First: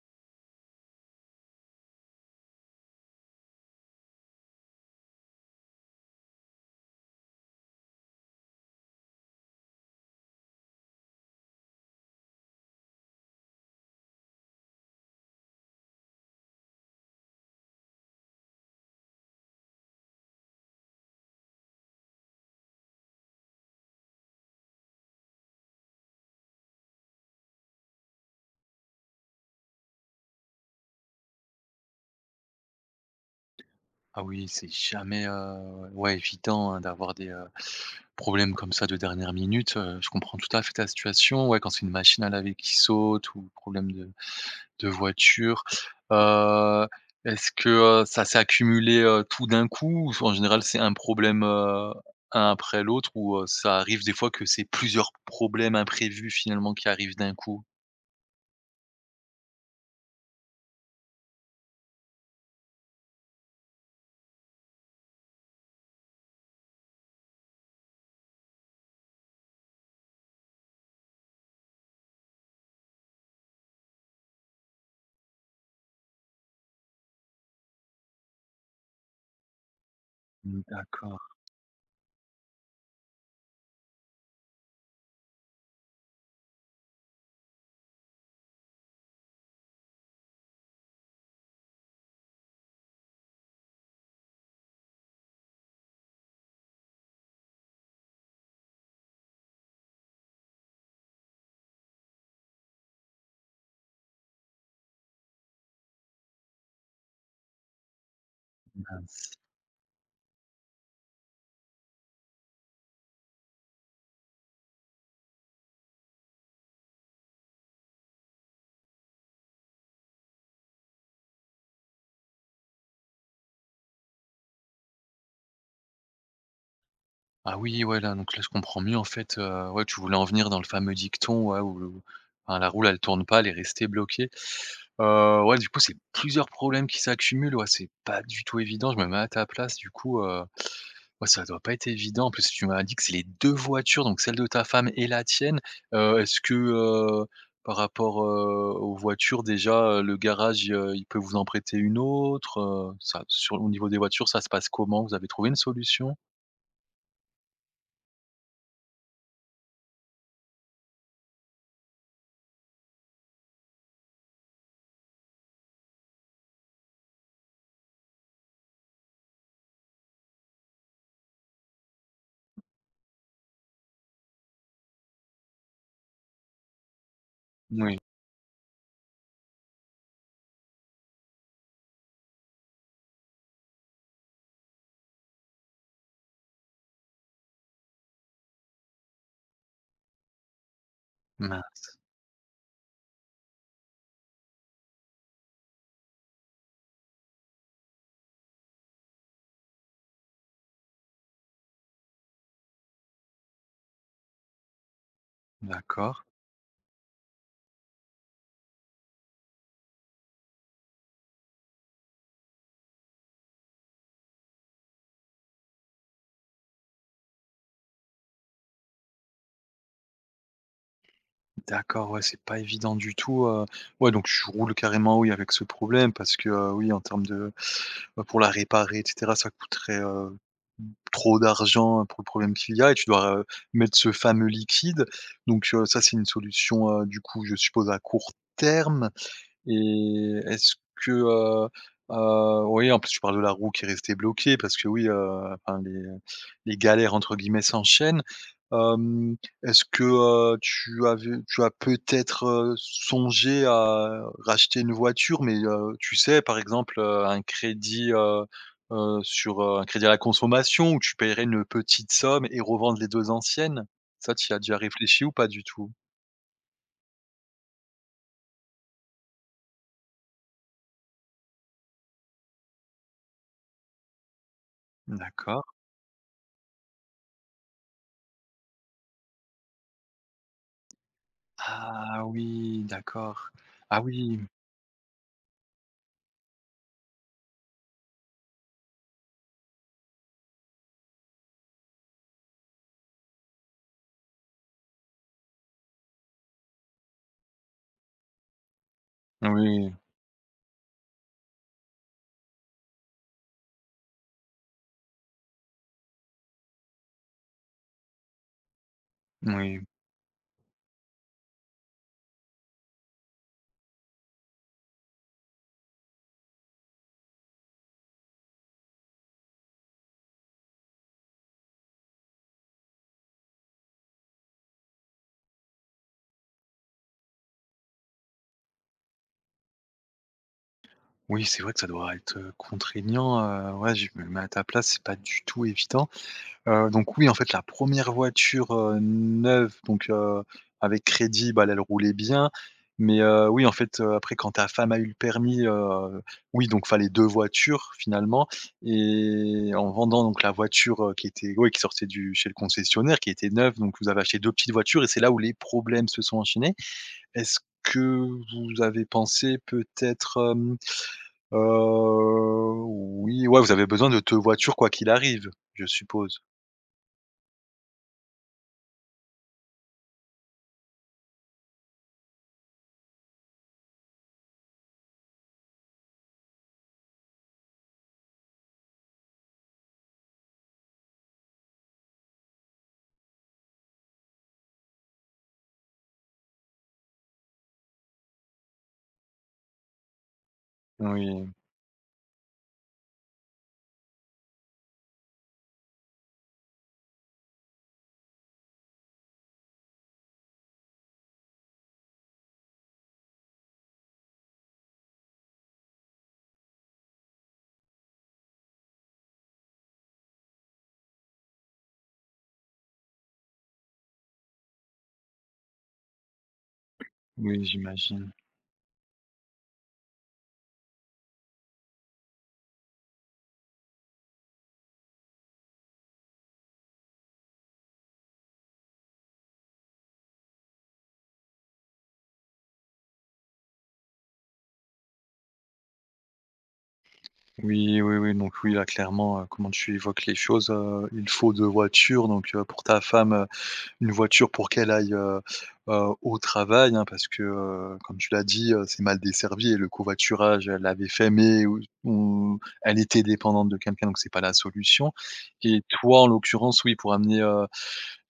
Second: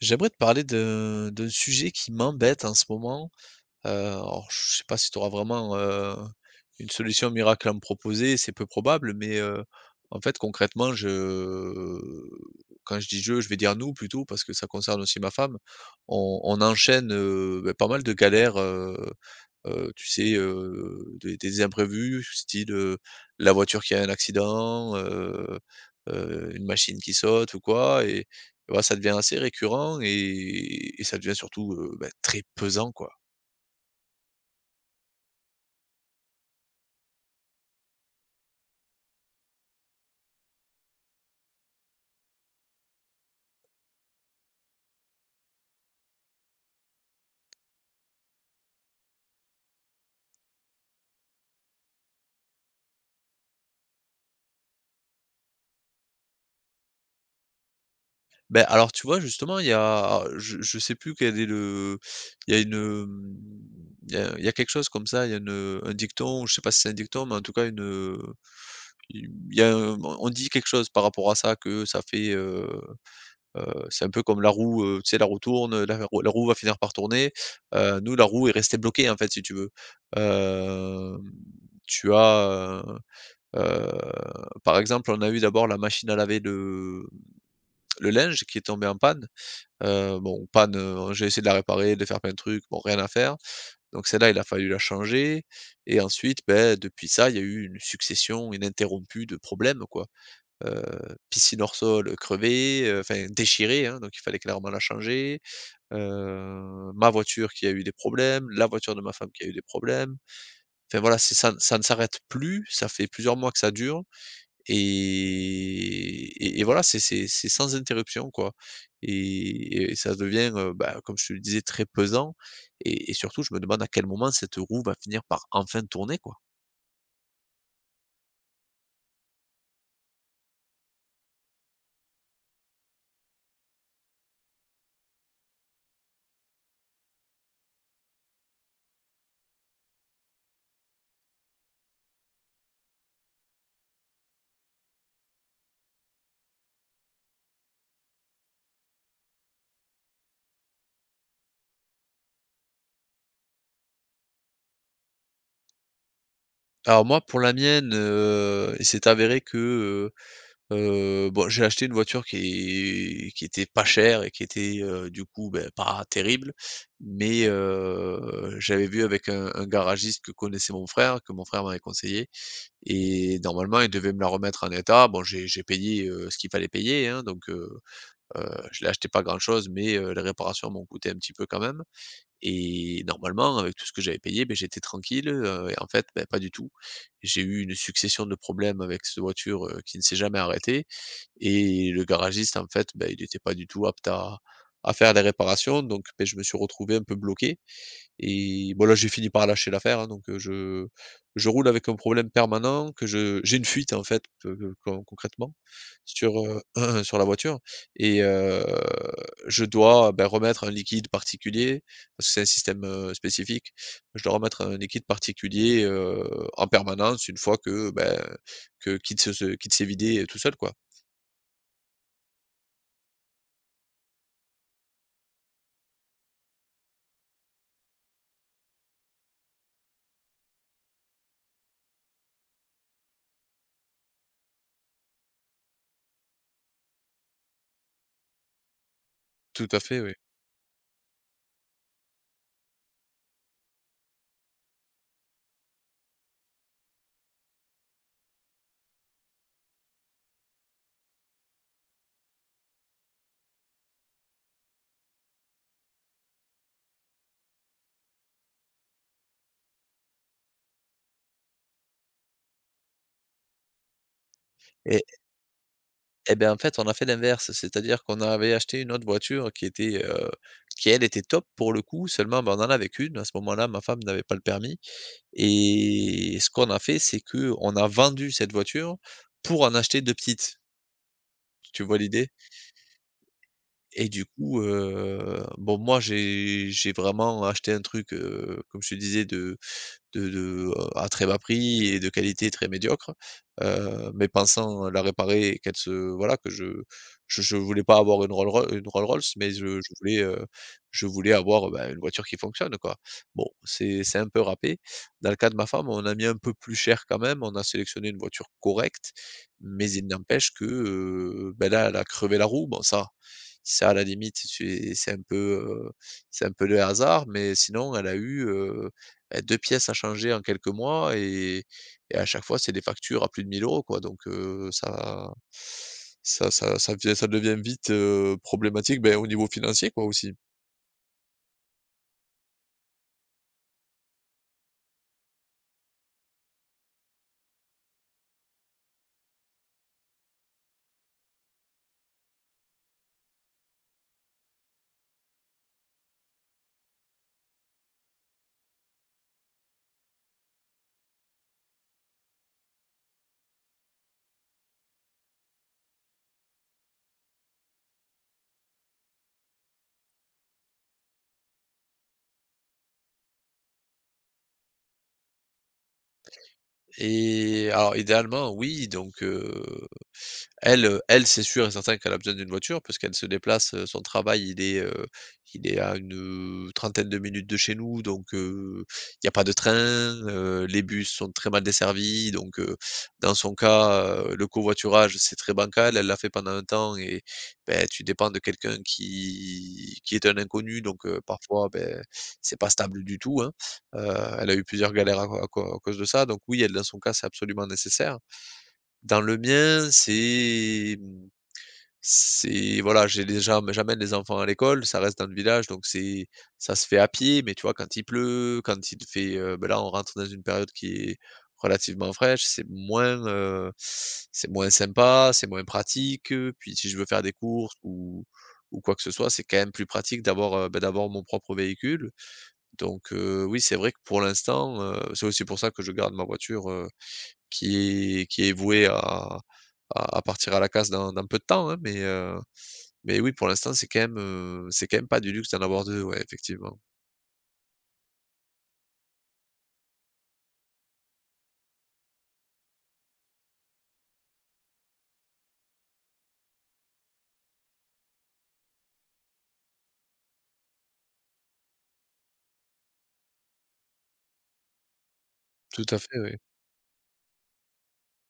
J'aimerais te parler d'un sujet qui m'embête en ce moment. Alors je sais pas si tu auras vraiment, une solution miracle à me proposer, c'est peu probable, mais, en fait concrètement je quand je dis je vais dire «nous» plutôt parce que ça concerne aussi ma femme. On enchaîne, bah, pas mal de galères, tu sais, des imprévus, style, la voiture qui a un accident, une machine qui saute ou quoi, et voilà, ça devient assez récurrent, et ça devient surtout, bah, très pesant, quoi. Ah oui, c'est jamais, ouais, évident, hein, d'avoir des problèmes comme ça de dernière minute, je comprends tout à fait ta situation. Ouais, quand c'est une machine à laver qui saute ou problème de voiture. Heu, est-ce que, ça s'est accumulé, tout d'un coup ou en général c'est un problème, un après l'autre ou, ça arrive des fois que c'est plusieurs problèmes imprévus finalement qui arrivent d'un coup? Ben alors, tu vois, justement, il y a je sais plus quel est le il y a une, hem, il y a quelque chose comme ça, il y a une, un dicton, je sais pas si c'est un dicton, mais en tout cas il y a un on dit quelque chose par rapport à ça que ça fait, c'est un peu comme la roue, tu sais la roue tourne, la roue va finir par tourner. Nous, la roue est restée bloquée en fait, si tu veux. Mmh, Hem, d'accord. tu as, heu heu, Par exemple, on a eu d'abord la machine à laver le linge qui est tombée en panne. Bon panne, j'ai essayé de la réparer, de faire plein de trucs, bon rien à faire. Donc celle-là, il a fallu la changer. Et ensuite, ben, depuis ça, il y a eu une succession ininterrompue de problèmes, quoi. Piscine hors sol, crevée, enfin déchirée, hein, donc il fallait clairement la changer, ma voiture qui a eu des problèmes, la voiture de ma femme qui a eu des problèmes. Enfin voilà, c'est ça ne s'arrête plus, ça fait plusieurs mois que ça dure, et voilà, c'est sans interruption, quoi. Et ça devient, bah, comme je te le disais, très pesant. Et surtout je me demande à quel moment cette roue va finir par enfin tourner, quoi. Ah oui, ouais, là, donc là, je comprends mieux en fait, ouais, tu voulais en venir dans le fameux dicton, ouais, où le enfin, la roue, elle tourne pas, elle est restée bloquée. Ouais, du coup, c'est plusieurs problèmes qui s'accumulent, ouais, c'est pas du tout évident, je me mets à ta place, du coup, ouais, ça doit pas être évident. En plus, tu m'as dit que c'est les 2 voitures, donc celle de ta femme et la tienne. Est-ce que, par rapport, aux voitures déjà, le garage, il peut vous en prêter une autre, ça sur au niveau des voitures, ça se passe comment? Vous avez trouvé une solution? Alors moi, pour la mienne, il s'est avéré que, bon, j'ai acheté une voiture qui était pas chère et qui était, du coup, beh, pas terrible, mais j'avais vu avec un garagiste que connaissait mon frère, que mon frère m'avait conseillé, et normalement, il devait me la remettre en état. Bon, j'ai payé, ce qu'il fallait payer, hein, donc Oui. heu, je l'ai acheté pas grand-chose, mais les réparations m'ont coûté un petit peu quand même, et normalement, avec tout ce que j'avais payé, beh, j'étais tranquille, et en fait, beh, pas du tout. J'ai eu une succession de problèmes avec cette voiture, qui ne s'est jamais arrêtée, et le garagiste, en fait, ben, il n'était pas du tout apte à faire les réparations, donc ben, je me suis retrouvé un peu bloqué, et bon là, j'ai fini par lâcher l'affaire, hein, donc je roule avec un problème permanent, que je j'ai une fuite, en fait, que con concrètement D'accord, sur, sur la voiture, et je dois, ben, remettre un liquide particulier parce que c'est un système, spécifique. Je dois remettre un liquide particulier, en permanence, une fois que, ben, que qu'il se se qu'il s'est vidé tout seul, quoi. d'accord, ouais, c'est pas évident du tout, ouais, donc je roule carrément, oui, avec ce problème parce que, oui, en termes de bah, pour la réparer et cetera, ça coûterait, trop d'argent pour le problème qu'il y a et tu dois, mettre ce fameux liquide donc ça, c'est une solution, du coup, je suppose à court terme? Tout à fait, oui. Et est-ce que, oui, en plus, tu parles de la roue qui est restée bloquée parce que oui, enfin les «galères» entre guillemets s'enchaînent. Hem, est-ce que, tu as peut-être, songé à racheter une voiture? Mais, tu sais, par exemple, un crédit, sur, un crédit à la consommation où tu paierais une petite somme et revendre les 2 anciennes? Ça, tu y as déjà Et réfléchi ou pas du tout? et ben, en fait, on a fait l'inverse, c'est-à-dire qu'on avait acheté une autre voiture qui elle était top pour le coup. Seulement, ben, on en avait qu'1. À ce moment-là, ma femme n'avait pas le permis, D'accord. et ce qu'on a fait, c'est que on a vendu cette voiture pour en acheter 2 petites. Tu vois Ah l'idée? oui, d'accord. Ah Et du oui, coup, bon moi j'ai vraiment acheté un truc, comme je te disais de de, à très bas prix et de qualité très médiocre, mais pensant la réparer et qu'elle se voilà, que je voulais pas avoir une Rolls Royce, mais je oui, je voulais, je voulais avoir, bah, une voiture qui fonctionne, quoi. Bon, c'est un peu râpé. Dans le cas de ma femme, on a mis un peu plus cher quand même, on a sélectionné une voiture correcte, oui, mais il n'empêche que, bah, là, elle a crevé la roue. Bon ça à la limite, heu, c'est un peu le hasard, mais sinon elle a eu, deux pièces à changer en quelques mois, et à chaque fois, c'est des factures à plus de 1000 €, quoi. Donc ça devient vite, problématique, ben au niveau financier quoi, aussi. oui, c'est vrai que ça doit être, contraignant, ouais, je me mets à ta place, c'est pas du tout évident. Donc oui, en fait, la première voiture, neuve, donc avec crédit, bah, là, elle roulait bien. Mais oui, en fait, après quand ta femme a eu le permis, oui, donc fallait 2 voitures finalement et en vendant donc la voiture, qui était ouais, qui sortait du chez le concessionnaire, qui était neuve, donc vous avez acheté 2 petites voitures et c'est là où les problèmes se sont enchaînés. Est-ce que vous avez pensé peut-être, hem, heu, oui, ouais, vous avez besoin de 2 voitures quoi qu'il arrive, je suppose? Et alors idéalement oui, donc Elle, c'est sûr et certain qu'elle a besoin d'une voiture parce qu'elle se déplace, son travail, il est à une trentaine de minutes de chez nous, donc il n'y a pas de train, les bus sont très mal desservis, donc dans son cas, le covoiturage, c'est très bancal. Elle l'a fait pendant un temps, et beh, tu dépends de quelqu'un qui est un inconnu, donc Oui, parfois, beh, c'est pas stable du tout, hein. Heu, Elle a eu plusieurs galères à cause de ça, donc oui, elle, dans son cas, c'est absolument nécessaire. Dans le mien, c'est, mmh, c'est voilà, j'ai déjà mais j'emmène les enfants à l'école, ça reste dans le village, donc c'est ça se fait à pied, mais tu vois, quand il pleut, quand il fait, bah, là, on rentre dans une période qui est relativement fraîche, c'est moins sympa, c'est moins pratique, puis si je veux faire des oui, courses ou j'imagine. Quoi que ce soit, c'est quand même plus pratique d'avoir, bah, d'avoir mon propre véhicule, donc oui, c'est vrai que pour l'instant, c'est aussi pour ça que je garde ma voiture, qui est voué à partir à la casse dans peu de temps, hein, mais oui, pour l'instant, c'est quand même pas du luxe d'en avoir deux, ouais, effectivement. Oui, oui, oui, donc oui, là, clairement, comment tu évoques les choses, il faut 2 voitures donc pour ta femme, heu. Une voiture pour qu'elle aille, au travail, hein, parce que, comme tu l'as dit, c'est mal desservi et le covoiturage, elle l'avait fait, mais ou elle était dépendante de quelqu'un, donc c'est pas la solution et Tout à fait, toi, en oui. l'occurrence, oui, pour amener,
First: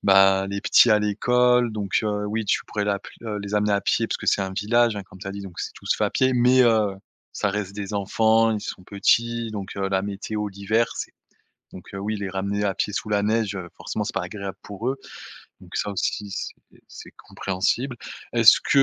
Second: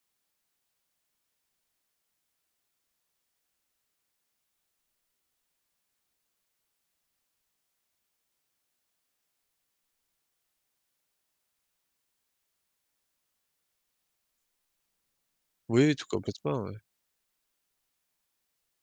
bah, les petits à l'école, donc oui, tu pourrais l'app les amener à pied parce que c'est un village, hein, comme tu as dit, donc c'est tout se fait à pied, mais ça reste des enfants, ils sont petits, donc la météo, l'hiver, c'est donc oui, les ramener à pied sous la neige, forcément, c'est pas agréable pour eux donc ça Oui, tout aussi, c'est complètement, ouais. c'est compréhensible. Est-ce que,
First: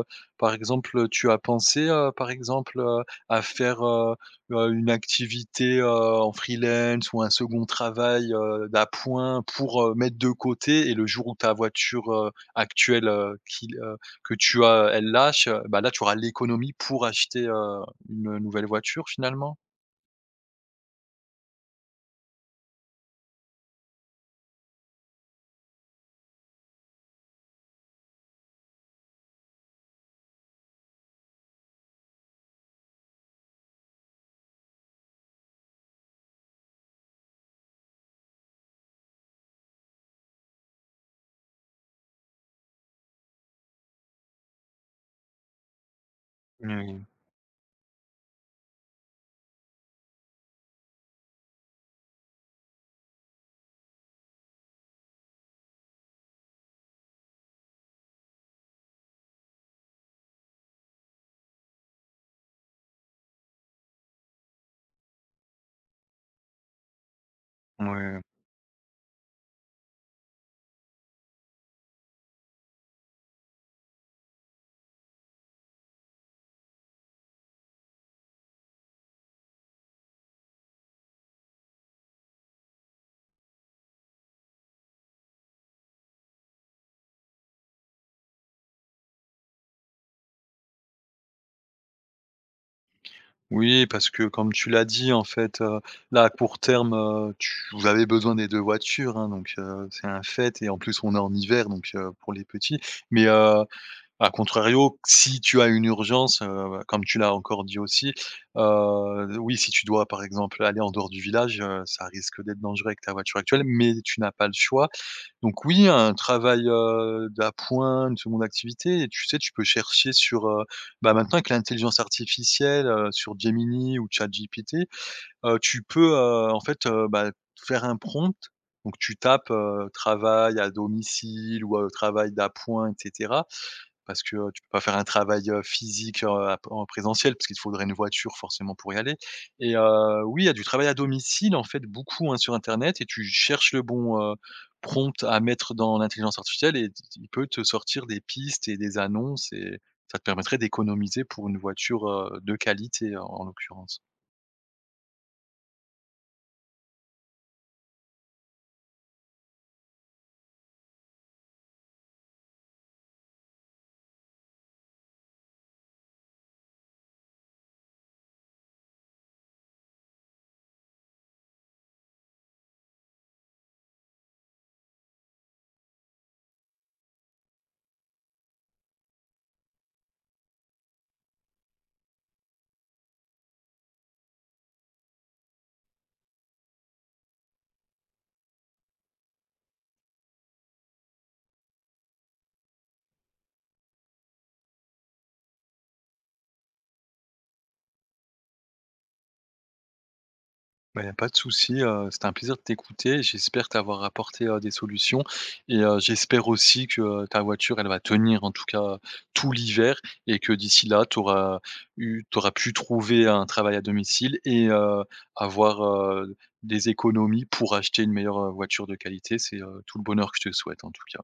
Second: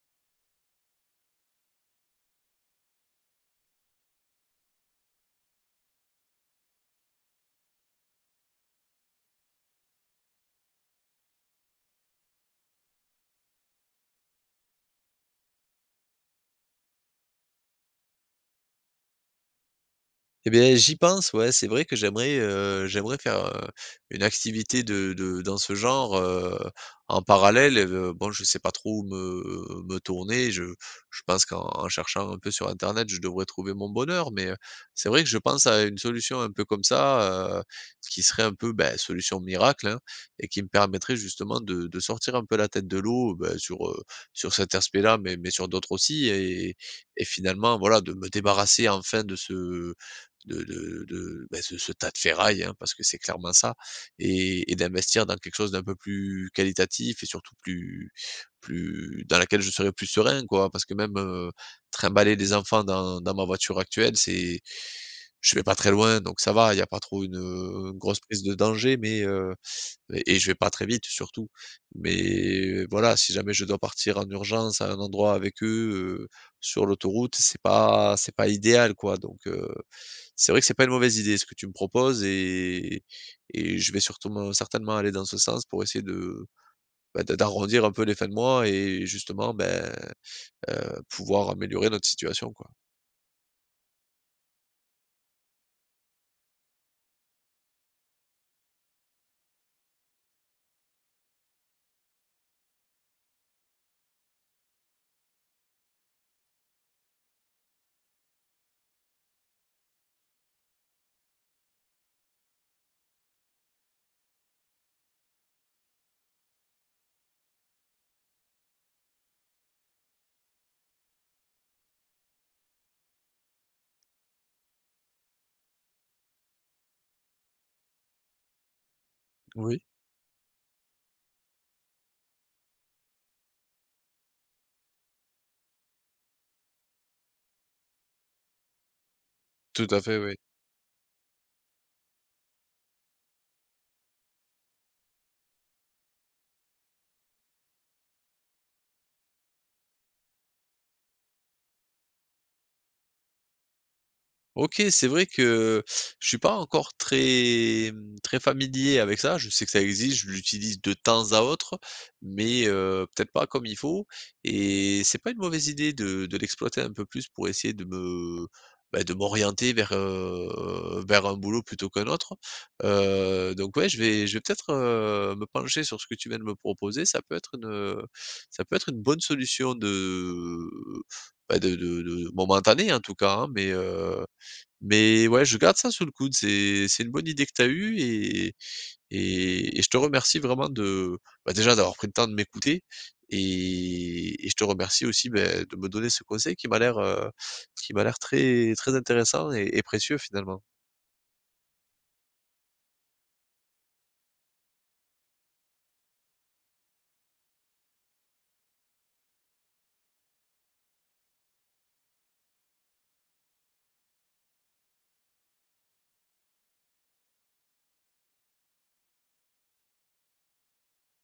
heu, par exemple, tu as pensé, par exemple, à faire, une activité, en freelance ou un second travail, d'appoint pour, mettre de côté et le jour où ta voiture, actuelle, qu'il que tu as, elle lâche, bah, là, tu auras l'économie pour acheter, une nouvelle voiture finalement? Eh bien j'y pense, ouais, c'est vrai que j'aimerais faire, une activité de dans ce genre, en parallèle, bon, je sais pas trop où me tourner. Je pense qu'en cherchant un peu sur internet, je devrais trouver mon bonheur, mais, c'est vrai que je pense à une solution un peu comme ça, qui serait un peu, beh, solution miracle, hein, et qui me permettrait justement de sortir un peu la tête de l'eau, bah, sur cet aspect-là, mais sur d'autres aussi, Oui, et oui. et finalement, voilà, de me débarrasser enfin de ce de, bah, ce ce tas de ferraille, hein, parce que c'est clairement ça, et d'investir dans quelque chose d'un peu plus qualitatif, et surtout plus dans laquelle je serai plus serein, quoi. Parce que même, trimballer des enfants dans ma voiture actuelle, c'est je vais pas très loin, donc ça va, il y a pas trop Oui, une grosse oui. prise de danger, mais, et je vais pas très vite, surtout. Mais voilà, si jamais je dois partir en urgence à un endroit avec eux, sur l'autoroute, c'est pas idéal, quoi. Donc, c'est vrai que c'est pas une mauvaise idée ce que tu me proposes, et je vais surtout certainement aller dans ce sens pour essayer bah, d'arrondir un peu les fins de mois, et justement, ben, pouvoir améliorer notre situation, quoi. Oui, parce que comme tu l'as dit, en fait, là, à court terme, tu vous avez besoin des 2 voitures, hein, donc c'est un fait et en plus, on est en hiver, donc pour les petits. Mais à contrario, si tu as une urgence, comme tu l'as encore dit aussi, oui, si tu dois, par exemple, aller en dehors du village, ça risque d'être dangereux avec ta voiture actuelle, mais tu n'as pas le choix. Donc oui, un travail, d'appoint, une seconde activité et tu sais, tu peux chercher sur, bah, maintenant avec l'intelligence artificielle, sur Gemini ou ChatGPT, tu peux, en fait, bah, faire un prompt. Donc tu tapes, Oui, travail à domicile ou, travail d'appoint etc. Parce que, tu peux pas faire un travail, physique, à en présentiel, parce qu'il te faudrait une voiture forcément pour y aller et tout à fait, oui. oui, il y a du travail à domicile, en fait, beaucoup, hein, sur internet et tu cherches le bon, prompt à mettre dans l'intelligence artificielle et t il peut te sortir des pistes et des annonces et ça te permettrait d'économiser pour une voiture, de qualité, en en l'occurrence. OK, c'est vrai que je suis pas encore très familier avec ça. Je sais que ça existe, je l'utilise de temps à autre, mais peut-être pas comme il faut, et c'est pas une mauvaise idée de l'exploiter un peu plus pour essayer bah, de m'orienter vers, vers un boulot plutôt qu'un autre. Donc ouais, je vais peut-être, me pencher sur ce que tu viens de me proposer. Ça peut être une bonne solution bah, de momentanée en tout cas, hein, mais ouais, je garde ça sous le coude. C'est une bonne idée que tu as eue, et je te remercie vraiment bah, déjà d'avoir pris le temps de m'écouter, et je te remercie aussi, beh, de me donner ce conseil qui m'a l'air très très intéressant, et précieux finalement. Bah, il n'y a pas de souci, c'était un plaisir de t'écouter. J'espère t'avoir apporté, des solutions et j'espère aussi que, ta voiture, elle va tenir en tout cas tout l'hiver et que d'ici là, tu auras eu t'auras pu trouver un travail à domicile et avoir, des économies pour acheter une meilleure, voiture de qualité. C'est, tout le bonheur que je te souhaite en tout cas.